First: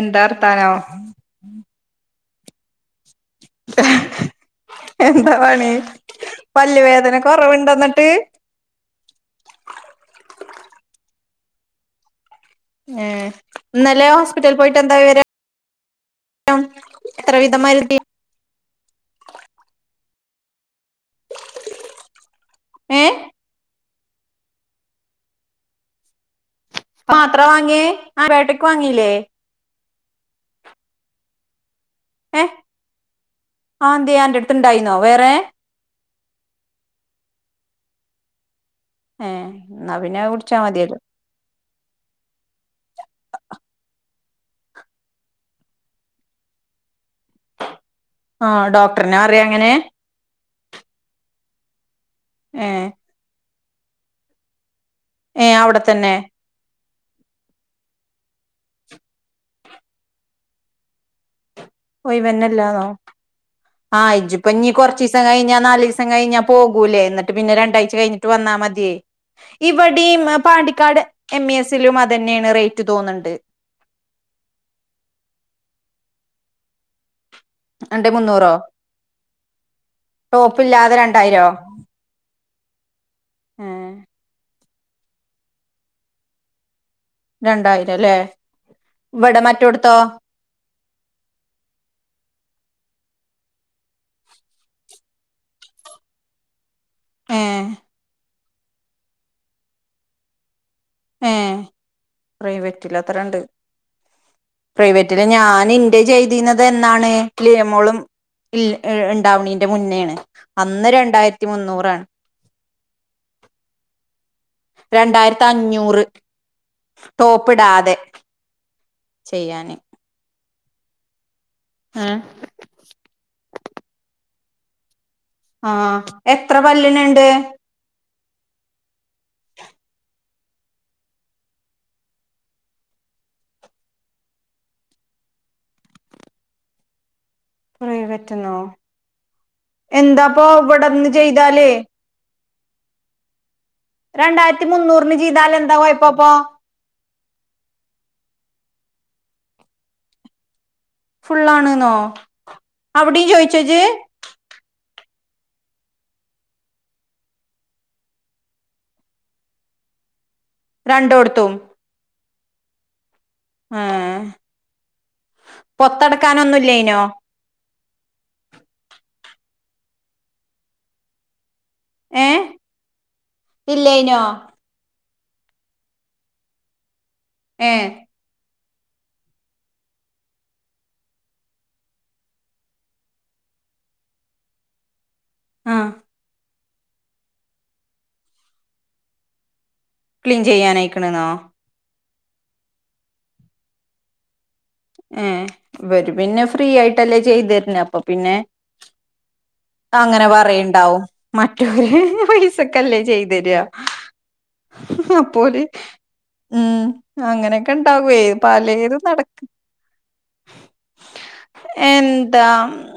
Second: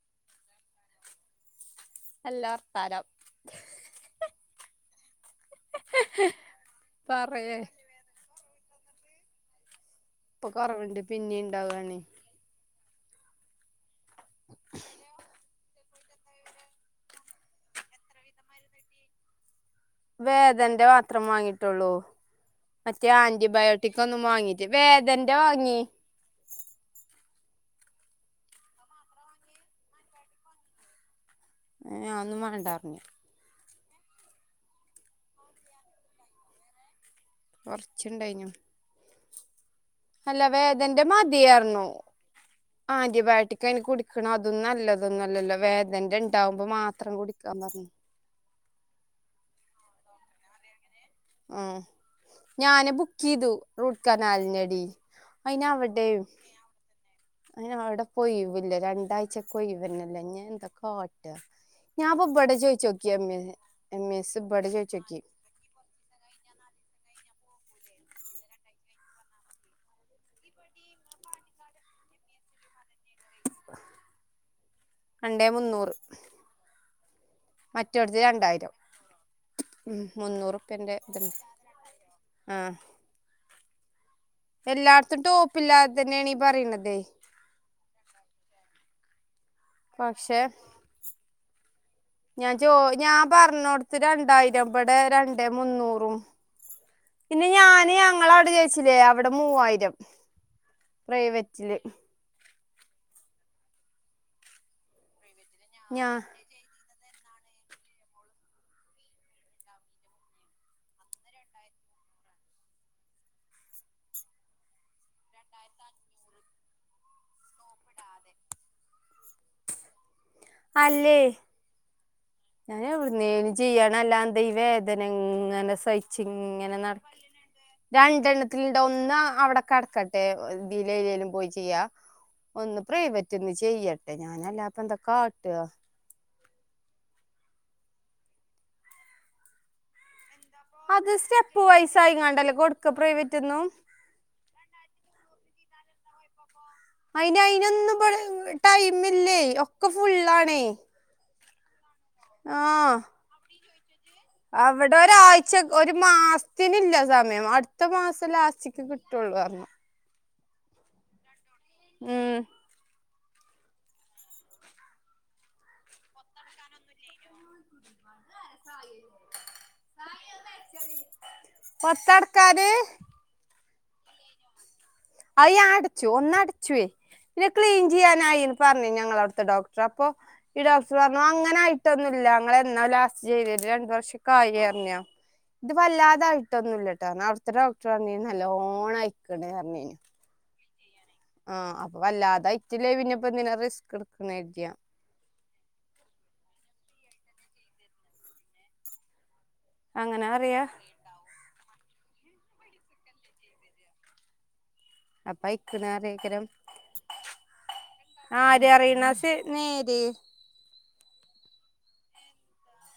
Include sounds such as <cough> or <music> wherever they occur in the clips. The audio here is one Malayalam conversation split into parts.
എന്താർത്താനം? എല്ലാ <unintelligible> എന്താ പണി പല്ല് വേദന കൊറവ് പറയ് ഒണ്ടോ അന്നിട്ട്? ഇപ്പ കൊറവണ്ട് പിന്നെ ഇണ്ടാവു ആണേ എഹ് ഇന്നലെ ഹോസ്പിറ്റലിൽ പോയിട്ട് എന്താ വിവരം? <unintelligible> ഹലോ എത്ര വീതംമാതിര് വേദന്റെ മാത്രം വാങ്ങിയിട്ട് ഒള്ളൂ മറ്റേ ഏഹ് ആന്റിബയോട്ട കുട്ടിക്ക് ഒന്നും വാങ്ങീട്ട് വേദന്റെ വാങ്ങി പാത്ര വാങ്ങിയെ ആരാട്ടിക് വാങ്ങീല്ലേ? ഏഹ് ആന്നും വെണ്ടാർഞ് അന്തെ അന്റെ അടുത്ത് ഇണ്ടായിരുന്നോ വേറെ? കൊറച്ച് ഇണ്ടായിഞ്ഞു. ഏഹ് എന്നാ പിന്നെ അത് കുടിച്ച മതി അല്ലോ <inaudible> ആന്റിബയോട്ടിക്ക് അതിന് കുടിക്കണം അതന്നും നല്ലതൊന്ന അല്ലല്ലോ വേദന രണ്ടാാവുമ്പോ മാത്രം കുടിക്കാ ബർ ആ ഡോക്ടറിനാ അറിയാം എങ്ങനെ ആ ഏഹ് ഞാന ബുക്ക് ചെയ്തു റൂട്ട് കനാലിിനടി ഏഹ് അയിന അവിടെ അവിടെേ തന്നെ അവിടെ ഒയിവില്ല രണ്ടാഴ്ചക്കെ ഒയിവന്നല്ലേ ഞൻ എന്താ കാട്ട് ഒയിവന്നല്ലാന്നോ ആ എം എസ് ഇജിപ്പ ഇബടെ ഇ കൊറച്ച ചോയിച്ചോക്കി ദിവസം കഴിഞ്ഞ നാല് ദിവസ ം കഴിഞ്ഞാ പോകൂലേ എന്നിട്ട് പിന്ന രണ്ടാ് കഴിഞ്ഞിട്ട് വന്നാൽ മതിേ ഇവിടെയും പാണ്ടിക്കാട് എം എ എസിലും അത്ന്നെയാണ് റേറ്റ് തോന്നണ്ട് രണ്ടേ മുന്നൂറ് രണ്ട് മറ്റടുത്ത് മുന്നൂറോ രണ്ടായിരം ടോപ്പ് ഇല്ലാതെ മുന്നൂറുപ്പ്യേറെ ഇത്ണ്ട് രണ്ടായിരോ ആ ഏ എല്ലാർത്തും ടോപ്പില്ലാതെ തന്നെയാണ്ീ പറയണതെ രണ്ടായിരം അല്ലേ ഇവിടെ മറ്റ പക്ഷെ ഞാൻ ജോ ഞാൻ പറഞ്ഞ കൊടുത്ത് രണ്ടായിരം ഇ ഇടെ രണ്ടേ മുന്നൂറും ഏ പിന്നെ ഞാന് ഞങ്ങള അവിടെ ജയിച്ചില്ലേ അവിടെ മൂവായിരം ഏ പ്രൈവറ്റില് പ്രൈവറ്റിൽ അത്ര ഉണ്ട് പ്രൈവറ്റില് ഞാൻ ഇന്റെ ഞാ ചെയ്തിുന്നത് എന്താണ് കലിയമോളും ഇ ഉണ്ടാവണീറെ മുന്നോണ് അന്ന് രണ്ടായിരത്തി മുന്നൂറാണ് രണ്ടായിരത്തി അഞ്ഞൂ നൂറ് ടോപ്പിടാതെ ചെയ്യാന് അല്ലേ ആഹ ഞാനൻ എവിടുന്നേന് ചെയ്യണ അല്ലാന്തൈവ ഏത ആ ങ്ങനെ സച്ച എത്ര ഇങ്ങനെ നടക്ക പല്ലിനുണ്ട് എ എണ്ണത്തിലിണ്ട് ഒന്ന് അവിടെ കിടക്കട്ടെ ഇത്തിലെലും പോയി ചെയ്യാ ഒന്ന് പ്രൈവറ്റ് ഒന്ന് ചെയ്യട്ടെ ഞാനല്ല അപ്പൊ എന്താ കാട്ട പ്രിവറ്റുന്നോ എന്താപ്പൊ ഇവിടെന്ന് അത് സ്റ്റെപ്പ് ചെയ്താലേ വൈസ് ആയിങ്ങാണ്ടല്ലേ കൊടുക്ക പ്രൈവറ്റ്ന്നും രണ്ടായിരത്തി മുന്നൂറിന് ജീതാൽ എന്താ കൊയപ്പോപ്പോ അയിന് അയിനൊന്നും ടൈമ ഇില്ലേ ഒക്കെ ഫുള്ളാണേ ഫുൾ ആാണ്െന്നോ ആഹ ച്ചജ അവിടെ ഒരാഴ്ച ഒരു മാസത്തിനില്ല സമയം അടുത്ത മാസം ലാച്ചക്ക് കിട്ടുള്ളൂ <inaudible> രണ്ടോട്ത്തും ഉം ആഹ് പൊത്തടക്കാനൊ ഒന്നുല്ലേയ് നോ <inaudible> പത്താട്ക്കാര് ഇല്ലേയ്നോ അയി ഞാ അട്ച്ചു ഒന്നട് ച്വേ പിന്നെ ഏ ക്ലീൻ ചെയ്യാനായി പറഞ്ഞ ഞങ്ങള അവിടുത്തെ ഡോക്ടർ അപ്പറ്ഞ്ഞ് ഞങ്ങളഉട്ത്തെ ഡോക്ടർ അപ്പൊ ഇഡോക്ട് പറഞ്ഞു അങ്ങനെ ആയിട്ടൊന്നുല്ല ഇങ്ങളെ ഇങ്ങളെ എന്നാ ലാസ്റ്റ് ചെയ്തി രണ്ട് വർഷിക്കായിനിയറ്ഞ് ഞാ ഇത് ആ വല്ലാതായിട്ടൊന്നുല്ലട്ടൊ ന്നൗട് ത്തെ ഡോക്ട്ർ പറഞ്ഞീനി നല്ലോണ്ണം അയിക്ക്ണ് പറഞ്ഞിനി ക്ലീൻ ചെയ്യാനയിക്ക്ണ്ന്നോ വല്ലാതെ ഐറ്റില്ലേ പിന്നെപ്പെന്തിന റിസ്ക് ഇട് ക്ക്‌ ണേർതി ഞാ ഏ... ഇവര് പിന്നെ ഫ്രീ ആയിട്ടല്ലേ ചെയ്തു തരുന്നെ, അപ്പൊ പിന്നെ... അങ്ങനെ പറയിണ്ടാവും മ.... ഹ് ഹ് ഹ് പൈസക്കല്ലേ ചെയ്തര ഹ്ഹ.. അപ്പൊ അപ്പോല് അയക്കണ അറിയിക്കരം ഉം അങ്ങനെയൊക്കെ ഇണ്ടാവേ പലേതും നടക്കും എന്തേ... എന്താ <unintelligible>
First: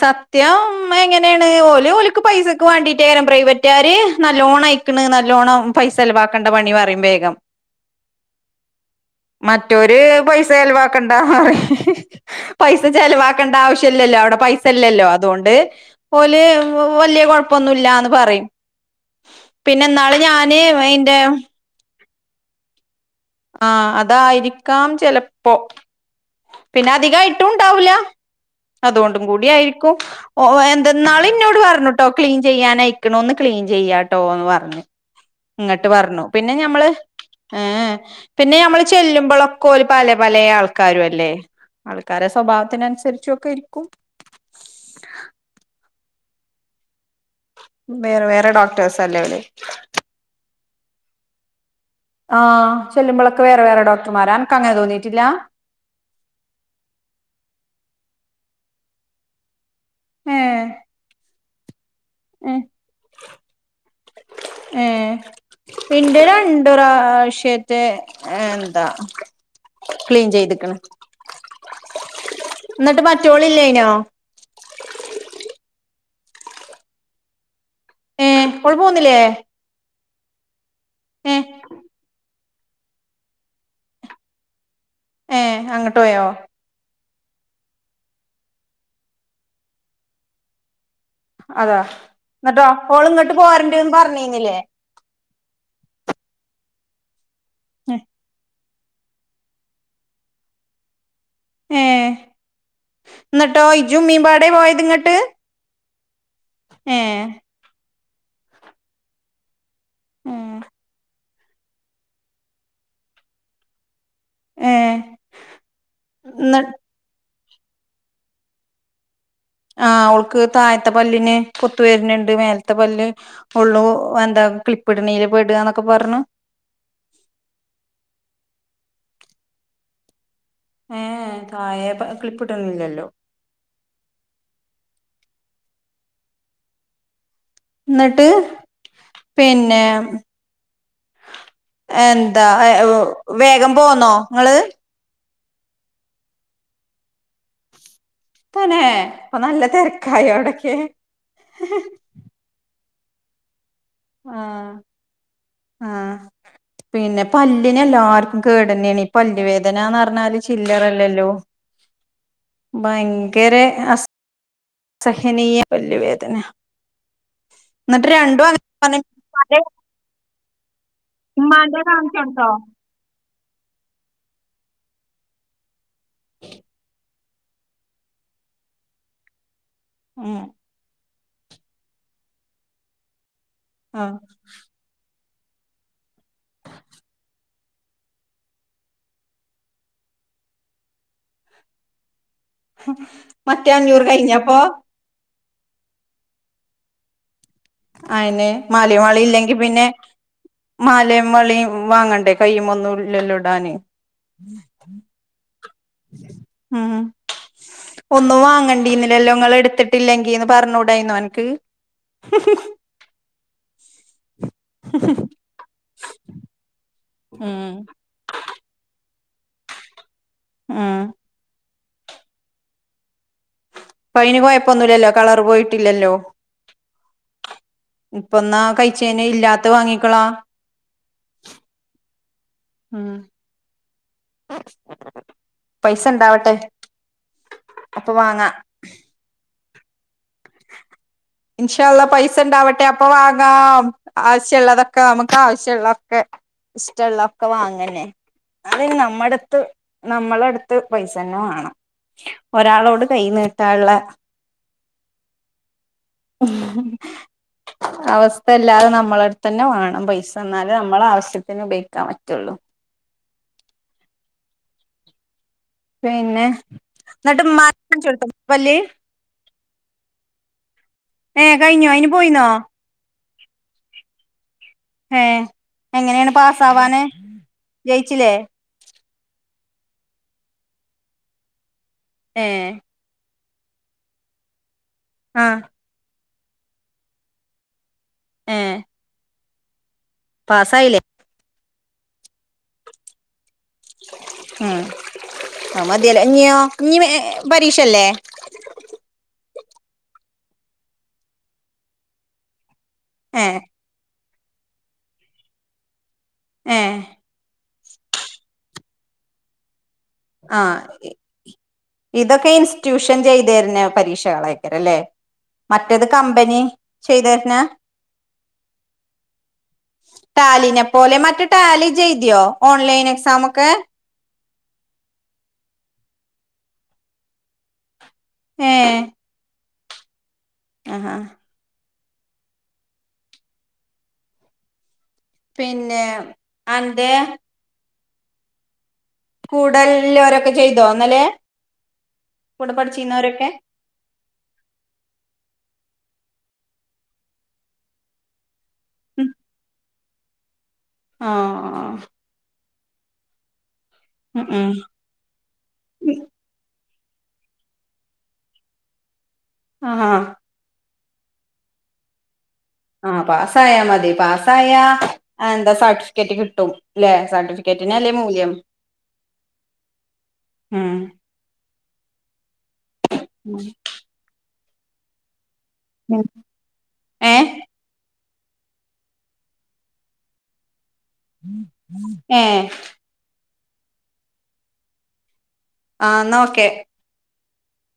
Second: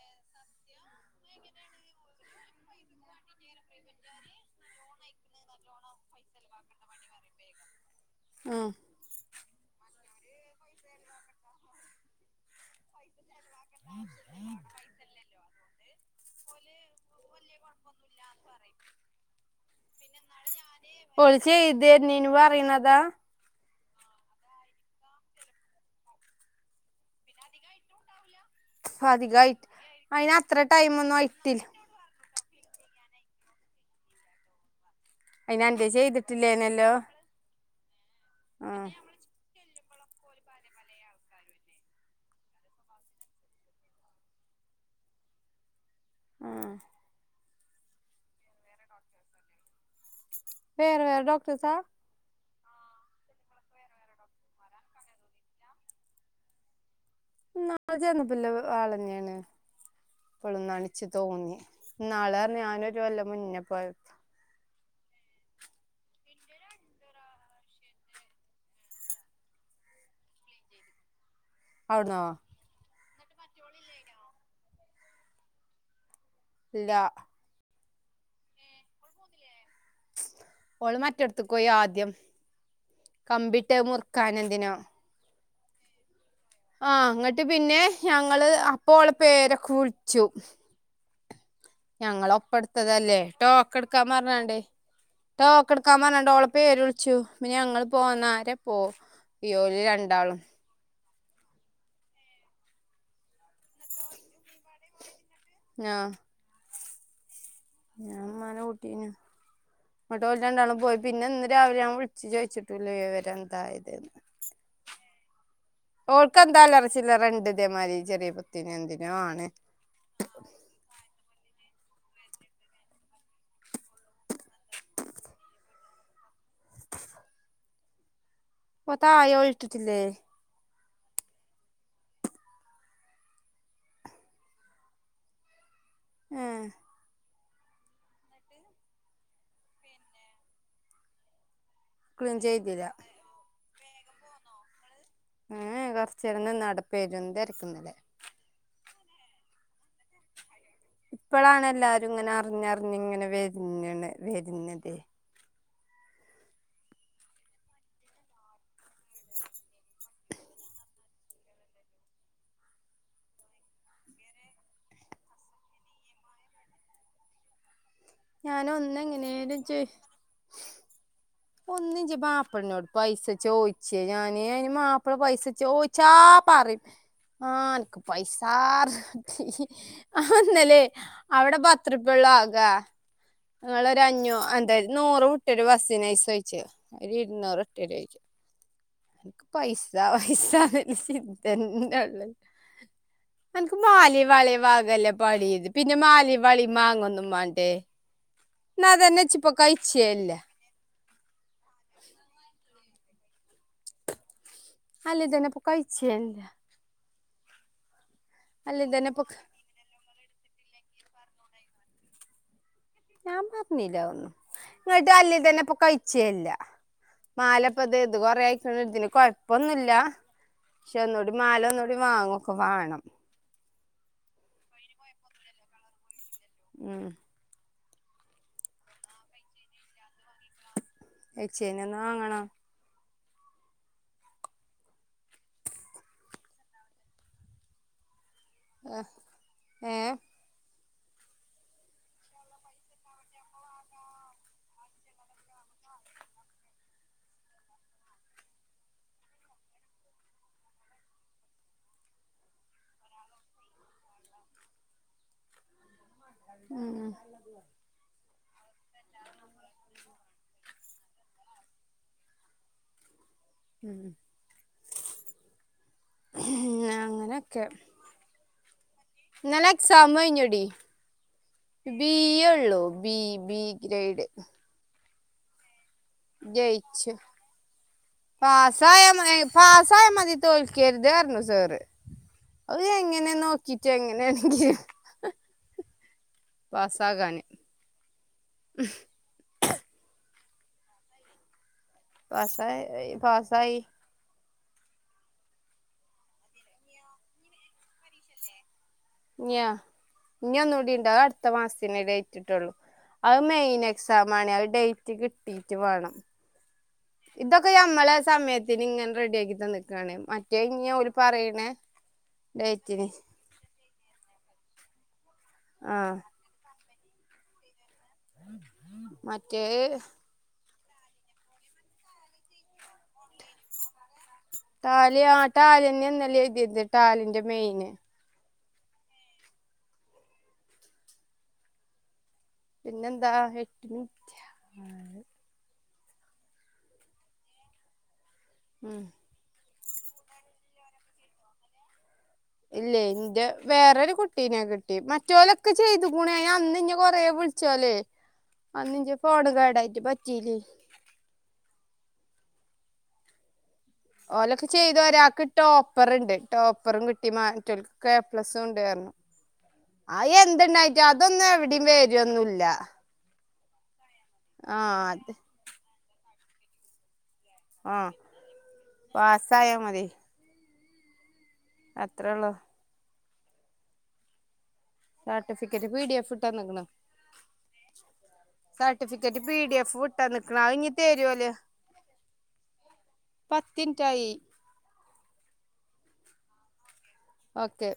സത്യം എങ്ങനെയാണ് ഓല് ഓല്ക്ക് പൈസക്ക് വേണ്ടിട്ടാണ് പ്രൈവറ്റ്കാര് ഏയ് നല്ലോണം അയിക്കണ് നല്ലോണ്ണം പൈസ ചെലവാക്കേണ്ട പണി പറിം വേഗം ഉം... മറ്റോര് പൈസ ചെലവാക്കണ്ടാ ഹ.. ഹ... ഹ് പൈസ ചെലവാ.... ആക്കേണ്ട ആവശ്യല്ലല്ലോ. അവിടെ പൈസയില്ലല്ലോ അതോണ്ട് ഓല് വ.. വല്യ കുഴപ്പൊന്നുല്ലാന്ന് പറയും. പിന്ന... ന്നാള്.. ഞാന്.... <unintelligible> നിനു പറിണതാ... ആ അതായിരിക്കാം ചെലപ്പോ, പിന്നെ അധികം ആയിട്ടും ഉണ്ടാവൂല. അതുകൊണ്ടും കൂടി അധികമായിട്ട് ആയിരിക്കും അതിന് ഓ അത്ര ടൈമൊന്നും എന്തെന്നാള് ഇന്നോട് ആയിട്ടില്ല പറഞ്ഞൂട്ടോ ക്ലീൻ ചെയ്യാൻ ആയിക്കണു. ഒന്ന് ക്ലീൻ ചെയ്യാട്ടോ, എന്ന് പറഞ്ഞ്. അയിന് അന്റെ ഇങ്ങട്ട് പറഞ്ഞു പിന്നെ ഞമ്മള് ചെയ്തിട്ടില്ലേനല്ലോ ഏ... പിന്നെ ഞമ്മൾ ആഹ് ചെല്ലുമ്പൊളൊ <unintelligible> ക്കെ ഓൽ പല പലേ ആൾക്കാരും അല്ലേ. ആൾക്കാരെ സ്വഭാവത്തിനനുസരിച്ചും ഒക്കെ ഇരിക്കും. <inaudible> ആ വേറെ വേറെ ഡോക്ടേഴസ് അല്ലേ ഇവടെ വേറെ വേറെ ഡോക്ടേഴ്സാ ആ ചെല്ലുമ്പോളൊക്കെ വേറെ വേറെ ഡോക്ടർമാരാ അനക്ക് അങ്ങനെ തോന്നിട്ടില്ലാ ഇന്നാള് ചെന്നപ്പോള്ള ആളന്നെയാണ് ഏ ഇപ്പോളുന്ന്ച്ച് തോന്നി. ഇന്നാള് ഏ ഞാനൊരു കൊല്ലം മുന്നേ പോയ... ഏ... എന്റെ രണ്ട് പ്രാവശ്യറ്റെ യെ.. എന്താ ക്ലീൻ ചെയ്തക്കണ് ഔടുന്നോ... എന്നിട്ട് മറ്റോളില്യേ ന്നോ ഇല്ല ഏ കൊഴപ്പൊന്നുല്ലേ ഓള് മറ്റടുത്തക്ക് പോയി ആദ്യം. കമ്പിട്ട് മുറു ക്കാന് എന്തിനോ. ഏ... അങ്ങൊട്ട് പോയോ ആ അങ്ങട്ട് പിന്നെ ഞങ്ങള് അപ്പം ഓള പേരൊക്കെ വിളിച്ചു അതാ എന്നട്ടോ ഓൾ ഞങ്ങളൊപ്പട്ത്തതല്ലേ ഇങ്ങോട്ട് പോരണ്ടന്ന് പറഞ്ഞിരുന്നില്ലേ ടോക്കടുക്കാൻ പറഞ്ഞിട്ട് ഓളെ പേര് വിളിച്ചു. പിന്നെ ഞങ്ങൾ പോന്നാരെ... പ്പൊ ഓര് രണ്ടാളും ഏ എന്നിട്ടോ ഇജും മ്മിമ്പാടെ പോയത് ഇങ്ങട്ട് ആ... യേ.. ഞാൻ മ്മാനെ കൂട്ടീന്ന് ഇന്നിട്ട് ഓല് രണ്ടാളും പോയി പിന്നെ ഇന്ന്... രാവിലെ ഞാൻ വിളിച്ചു ചോയിച്ചിട്ടല്ലേ വിവരന്തായത് <inaudible> ഏ ഓൾക്ക് എന്താ എന്നി അല്ലറ ചില്ലറണ്ട് ഇന്റെ മാരി ചെറിയ <unintelligible> എന്തിനോ ആണ് ആ ഓൾക്ക് താഴത്തെ പല്ലിന് കുത്ത്... പ്പോ വര്ന്ന്ണ്ട് മേലത്തെ പല്ല്. ഉള്ളൂ എന്താ ക്ലിപ്പിടിണീൽ പെടാന്നൊക്കെ പറഞ്ഞു <inaudible> പ്പൊ തായൊ ഇട്ടിട്ടില്ലേ ഏ.. യേ... തായെ ഭാഗം ക്ലിപ്പിടുന്നില്ലല്ലോ ഏഹ് ന്നട്ട് പിന്നെ ക്ലീൻ എന്താ ചെയ്തില്ല ഏവോ വേഗം പോന്നോ ങ്ങള് ഏ എ കൊറചേരം നിന്ന് അടെ പെരുന്തെരക്കിന്നലെ തന്നെ അപ്പൊ നല്ല തെരക്കായോ ടെ ഇപ്പളാണ് എല്ലാരും ഇങ്ങനെ അറിഞ്ഞറിഞ്ഞിങ്ങനെ വരുന്ന്ണ് ആഹ് വരുന്നതേ ആഹ് പിന്നെ പല്ലിനെല്ലാർക്കും കേടെന്നേ ണെ പല്ല് വേദാന്നറഞ്ഞാല് ചില്ലറല്ലല്ലോ ഭയങ്കരെ അസ് സഹനീയ പല്ലുവേദന ഞാനൊന്ന് എങ്ങനേലും ചെ ഉമ്മാന്റെ ഒന്നി ജ് കാണിച്ചോടുത്തോ മാപ്പൾന്നോട് പൈസ ചോയിച്ചേ ഞാന് അന് മാപ്പിള പൈസ ചോയ് ചാപ്പാറി ആഹ് അൻക്ക് പൈസാ ഹ് ഹ് ആ ഉം ഇന്നല്ലേ അവിടെ പത്രപ്പിളള ആക ങ്ങളൊര ആഹ് അഞ്ഞൂ എന്താ നൂറ് വിട്ടരു ബസ്സി നൈസ് ചോയ്ച്ച ഒരു ഇരുന്നൂറിട്ടരോ അൻക്ക് പൈസ പൈസ ന്ന് ള്ള ചിന്ത നൊ ള്ളു മറ്റേ അൻക്ക് അഞ്ഞൂറ് മാലെം വളി കഴിഞ്ഞപ്പോ വാകല്ല പാളി പിന്നെ മാലി വളി അയിന് മല്യോളി ഇല്ലെങ്കി പിന്നെ കഴിച്ചേല്ല മാലേം മളിം വാങ്ങണ്ടേ കയ്യുമ്മന്നുല്ലല്ലോ ഇടാന് അല്ലെക് തന്നെ കൈചൈന്താ ഒന്നു ഇപ്പൊ വാങ്ങണ്ടീന്നില്ലല്ലോങ്ങളെ ടുത്തിട്ടില്ലെങ്കിന്ന് പറഞ്ഞൂടേയിന്നോ അനക്ക് ഹ് ഹ് ഹ് ഞാൻ പറഞ്ഞില്ല അ ഒന്നും ഇങ്ങട്ട് അല്ലേ തന്നെപ്പൊ കൈച്ചേൻല്ല ഉം മാലെപ്പ ദേ ദ് കൊറെയായിച്ച് ഇപ്പൊന്നുല്ല ക്ഷെ ഉം ഒന്നുടി മാല ഒന്നോടി വാങ്ങൊക്കെ വാണം പൈനു പോയപ്പൊന്നുല്ലല്ലോ കളറ് പോയിട്ടില്ലല്ലോ ഉം ഇപ്പന്നാ കൈച്ചേന് ഇല്ലാത്ത വാങ്ങിക്കളാ എയ്ച്ചേനൊന്ന് വാങ്ങണം ഉം പൈസ ഇണ്ടാവട്ടെ അപ്പൊ വാങ്ങ ആഹ്ഏഹ് ഇൻഷാ അള്ള പൈസ ഇണ്ടാവട്ടെ അപ്പൊ വാങ്ങാം ആവശ്യള്ളതൊക്കെ നമുക്ക് ആവശ്യള്ളൊക്കെ ഇസ്ടള്ളാക്കെ വാങ്ങന്നെ അത് നമ്മടുത്ത് നമ്മളടുത്ത് പൈസ ന്നെ വേണം ഒരാളോട് കൈ നീട്ടാള്ള ഉം അവസ്ഥ ഇല്ലാതെ നമ്മളടുത്തന്നെ വേണം പൈസ ന്നാലേ നമ്മളാവശ്യത്തിന് ഉപയോഗിക്കാൻ പറ്റുള്ളൂ ഉം പിന്നെ എന്നിട്ട് അങ്ങനൊക്കെ മ പല്ലി ന്നല എക്സാമഴിഞ്ഞോടി ഏ കഴിഞ്ഞോ അയിന് ബി പോയിന്നോ ഉള്ളു ബി ബി ഗ്രേഡ് ഏ എങ്ങനെയാണ് പാസ്സാവാന് ജയിച്ചു ജയിച്ചില്ലേ പാസായ മതി തോൽക്കരുതർഞു സാറ് അത് ഏഹ് എങ്ങനെ നോ റ്റ എങ്ങനെയാണെങ്കി ആഹ് പാസാകാന് പാസായില്ലേ പസയി പാസായി ഉം മതിയല്ലേ ഇഞ്ഞോ ഇഞ്ഞി പരീക്ഷല്ലേ ഇഞ്ഞാ ഇനി ഒന്നുകൂടി ണ്ട് അഹ് അടുത്ത മാസത്തിന് ഡേറ്റ്ട്ടുള്ളു അത് ഏഹ് മെയ്‌നെക്- ക്സമാണ് അഹ് ഡേറ്റ് കിട്ടീട്ട് വേണം ഏഹ് ഇതൊക്കെ ഞമ്മളെ സമയത്തിനിങ്ങനെ റെഡിയാക്കിതന്നേക്ക് ആ ഇതൊക്കെ ഡേറ്റിന് ഇൻസ്റ്റിറ്റ്യൂഷൻ ചെയ്ത തരുന്ന പരീക്ഷകള രെല്ലേ മറ്റേത് ആഹ് കമ്പനി ചെയ്തരുന്ന മറ്റേ ടാലിനെ പോലെ മറ്റ ടാലി ചെയ്തിയോ ഓൺലൈൻ എക്സാമ ഒക്കെ റ്റാലി ആ ടാലിന്നെ എന്നല്ല എഴുതിയത് ടാലിൻന്റെ മെയിനെ ഹേ ആ ഹാ പിന്നെന്താ <unintelligible> പിന്നെ അന്റെ ഉം കൂടലോരൊക്കെ ചെയ്തോന്നല്ലേ ഇല്ലേ എന്റെ വേറൊരു കുട്ടീനാ കിട്ടി മറ്റോലൊക്കെ ചെയ്തു ഗുണന അന്ന്ഞ് കൊറേ വിളിച്ചല്ലേ അന്ന്ഞ്ച ഫോൺ കേടായിട്ട് പറ്റീലേ ആഹ് ഉം ഓലൊക്കെ ഉം ചെയ്തുവരാ ആക്ക് ടോപ്പറുണ്ട് ടോപ്പ അപ്പുറം കിട്ടി മറ്റോൽകൊക്കെ എ പ്ലസും ഉണ്ട് ആർഞ് ആഹ് അഹ് എന്തുണ്ടായി അതൊന്നും എവിടയും വരൊന്നുല്ല ആപാസ്സായാ മതി പാസ്സായ ആ അത് എന്താ സർട്ടിഫിക്കറ്റ് കിട്ടുംല്ലെ ആ സർട്ടിഫിക്കറ്റിനല്ലേ മൂല്യം പാസ്സായാ മതി ഉം അത്രേ ഉള്ളൂ ഉം സർട്ടിഫിക്കറ്റ് പി ഡി എഫ് ഇട്ടന്നെക്ണ് ഏഹ് സർട്ടിഫിക്കറ്റ് പി ഡി എഫ് വിട്ടന്ന്ക്ണ ആഹ് ഞ്ഞി ഹേ പത്ത്ഇൻറ്റായി ആനോക്കെ ഓക്കെ